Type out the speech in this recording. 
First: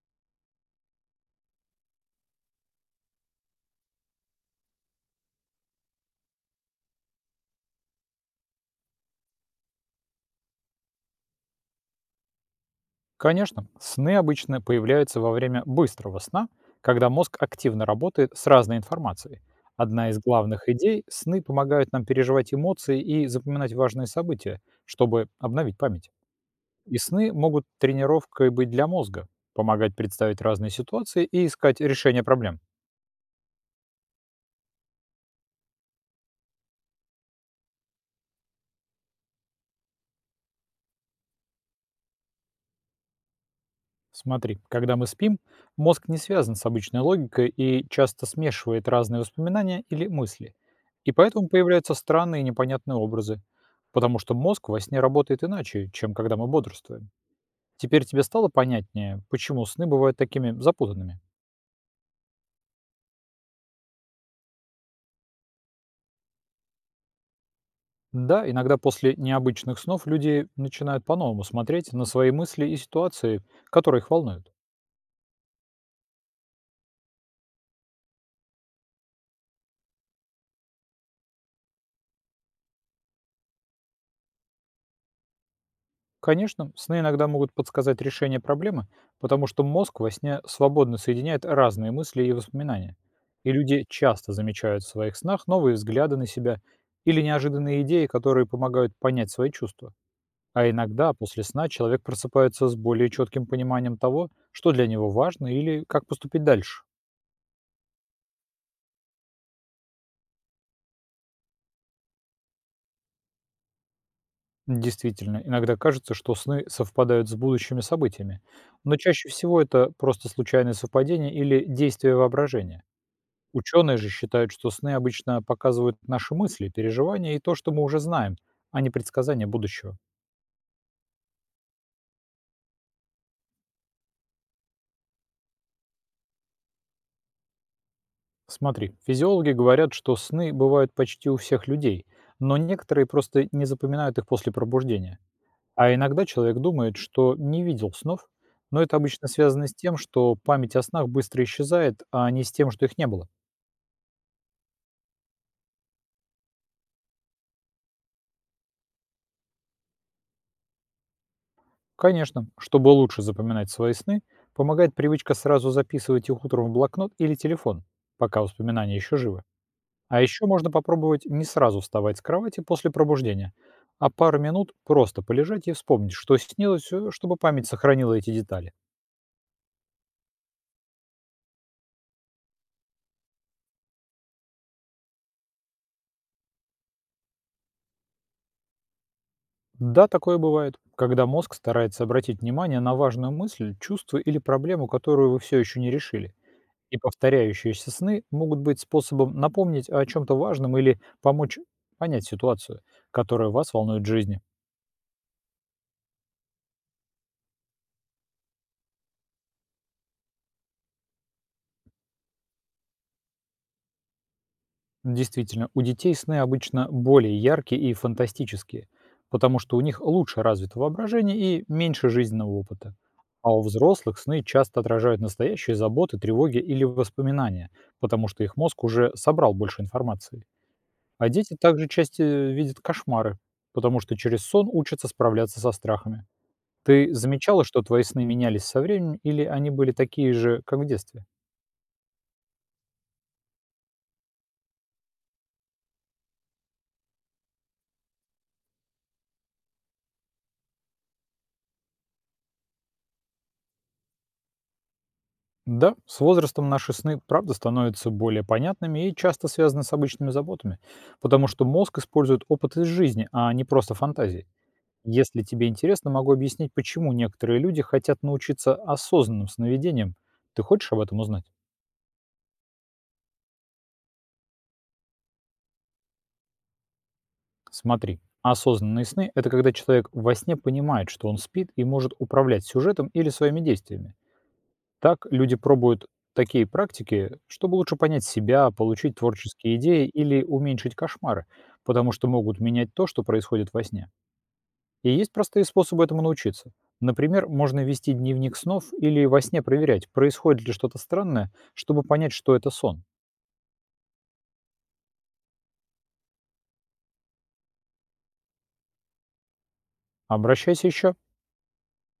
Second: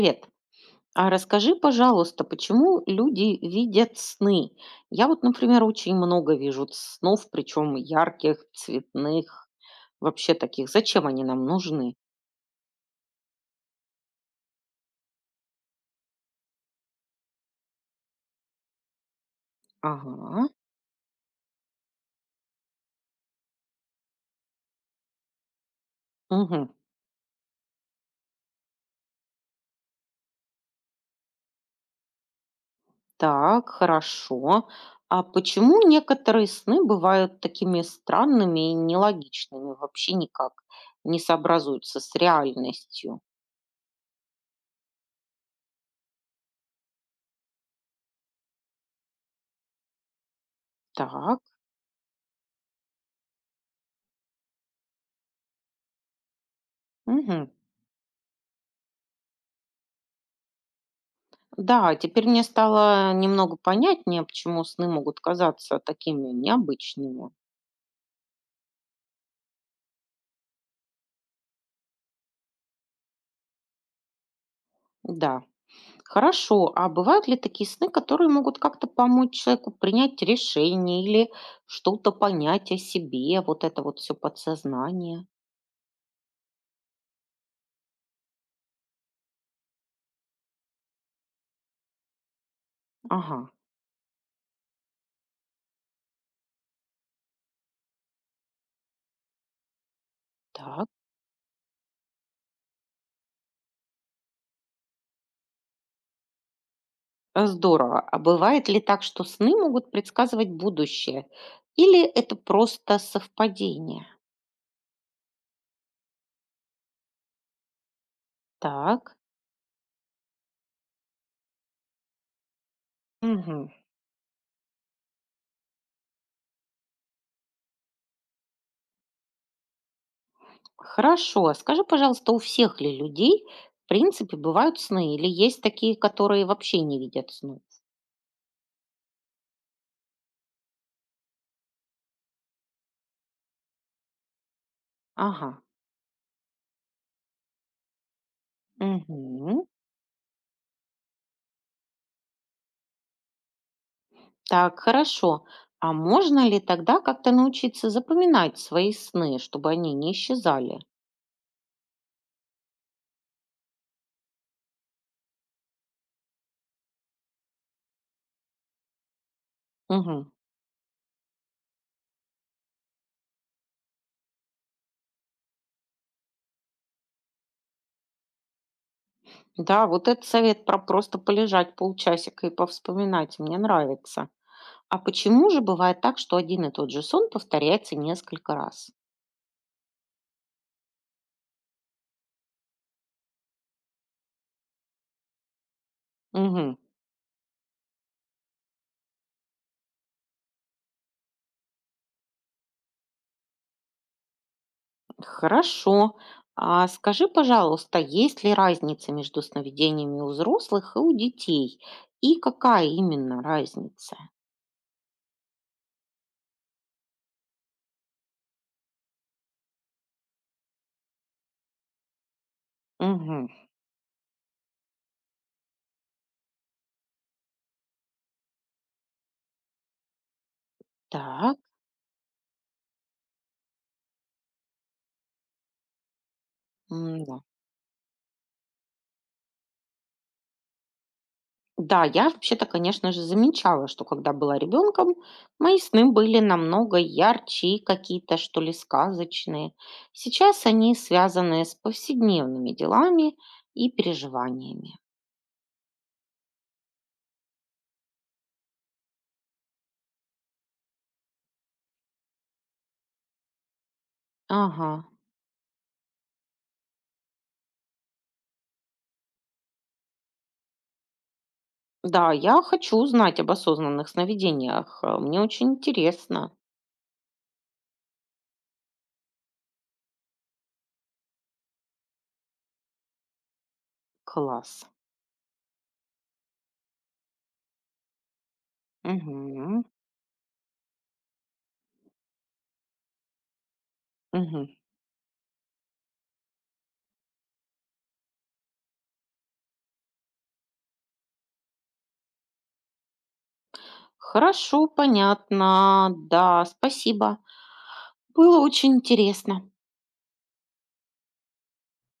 Привет. А расскажи, пожалуйста, почему люди видят сны? Я вот, например, очень много вижу снов, причем ярких, цветных, вообще таких. Зачем они нам нужны? Конечно, сны обычно появляются во время быстрого сна, когда мозг активно работает с разной информацией. Одна из Ага. главных идей– сны помогают нам переживать эмоции и запоминать важные события, чтобы обновить память. Мгм. И сны могут тренировкой быть для мозга, помогать представить разные ситуации и искать решение проблем. Так, хорошо. А почему некоторые сны бывают такими странными и нелогичными, вообще никак не сообразуются с реальностью? Смотри, когда мы спим, мозг не связан с обычной логикой и часто смешивает разные воспоминания или мысли. И Так. поэтому появляются странные и непонятные образы, потому что мозг во сне работает иначе, чем когда мы бодрствуем. Мгм. Теперь тебе стало понятнее, почему сны бывают такими запутанными? Да, теперь мне стало немного понятнее, почему сны могут казаться такими необычными. Да, иногда после необычных снов люди начинают по-новому смотреть на свои мысли и ситуации, которые их волнуют. Да. Хорошо. А бывают ли такие сны, которые могут как-то помочь человеку принять решение или что-то понять о себе, вот это вот все подсознание? Конечно, сны иногда могут подсказать решение проблемы, потому что мозг во сне свободно соединяет разные мысли и воспоминания. Ага, И люди часто замечают в своих снах новые взгляды на себя или неожиданные идеи, которые помогают понять свои чувства. А так. иногда после сна человек просыпается с более четким пониманием того, что для него важно или как поступить дальше. Здорово. А бывает ли так, что сны могут предсказывать будущее? Или это просто совпадение? Действительно, иногда кажется, что сны совпадают с будущими событиями, но Так. чаще всего это просто случайное совпадение или действие воображения. Мгм. Ученые же считают, что сны обычно показывают наши мысли, переживания и то, что мы уже знаем, а не предсказания будущего. Хорошо. Скажи, пожалуйста, у всех ли людей, в принципе, бывают сны? Или есть такие, которые вообще не видят сну? Смотри, физиологи говорят, что сны бывают почти у всех людей, но некоторые просто не запоминают их после пробуждения. Ага. А иногда человек думает, что не видел снов, но это обычно Мгм. связано с тем, что память о снах быстро исчезает, а не с тем, что их не было. Так, хорошо. А можно ли тогда как-то научиться запоминать свои сны, чтобы они не исчезали? Конечно, чтобы лучше запоминать свои сны, помогает привычка сразу записывать их утром в блокнот или телефон, пока воспоминания еще живы. А Мгм. еще можно попробовать не сразу вставать с кровати после пробуждения, а пару минут просто полежать и вспомнить, что снилось, чтобы память сохранила эти детали. Да, вот этот совет про просто полежать полчасика и повспоминать мне нравится. А почему же бывает так, что один и тот же сон повторяется несколько раз? Да, такое бывает, когда мозг старается обратить внимание на важную мысль, чувство или проблему, которую вы все еще не решили. Мгм. И повторяющиеся сны могут быть способом напомнить о чем-то важном или помочь понять ситуацию, которая вас волнует в жизни. Хорошо. А скажи, пожалуйста, есть ли разница между сновидениями у взрослых и у детей? И какая именно разница? Действительно, у детей сны обычно более яркие и фантастические, потому что у них лучше развито воображение и меньше жизненного опыта. Мгм. А у взрослых сны часто отражают настоящие заботы, тревоги или воспоминания, потому что их мозг уже собрал больше информации. А Так, дети также часто видят кошмары, потому что через сон учатся справляться со страхами. Ты да. замечала, что твои сны менялись со временем или они были такие же, как в детстве? Да, я вообще-то, конечно же, замечала, что когда была ребенком, мои сны были намного ярче и какие-то, что ли, сказочные. Сейчас они связаны с повседневными делами и переживаниями. Да, с возрастом наши сны, правда, становятся более понятными и часто связаны с обычными заботами, потому что мозг использует опыт из жизни, а не просто фантазии. Ага. Если тебе интересно, могу объяснить, почему некоторые люди хотят научиться осознанным сновидениям. Ты хочешь об этом узнать? Да, я хочу узнать об осознанных сновидениях. Мне очень интересно. Смотри, осознанные сны– это когда человек во сне понимает, что он спит и может управлять сюжетом или своими действиями. Класс. Так люди пробуют такие практики, чтобы лучше понять себя, получить творческие Мгм. идеи или уменьшить кошмары, потому что могут менять то, что происходит во сне. Мгм. И есть простые способы этому научиться. Например, можно вести дневник снов или во сне проверять, происходит ли что-то странное, чтобы понять, что это сон. Хорошо, понятно. Да, спасибо. Было очень интересно. Обращайся еще.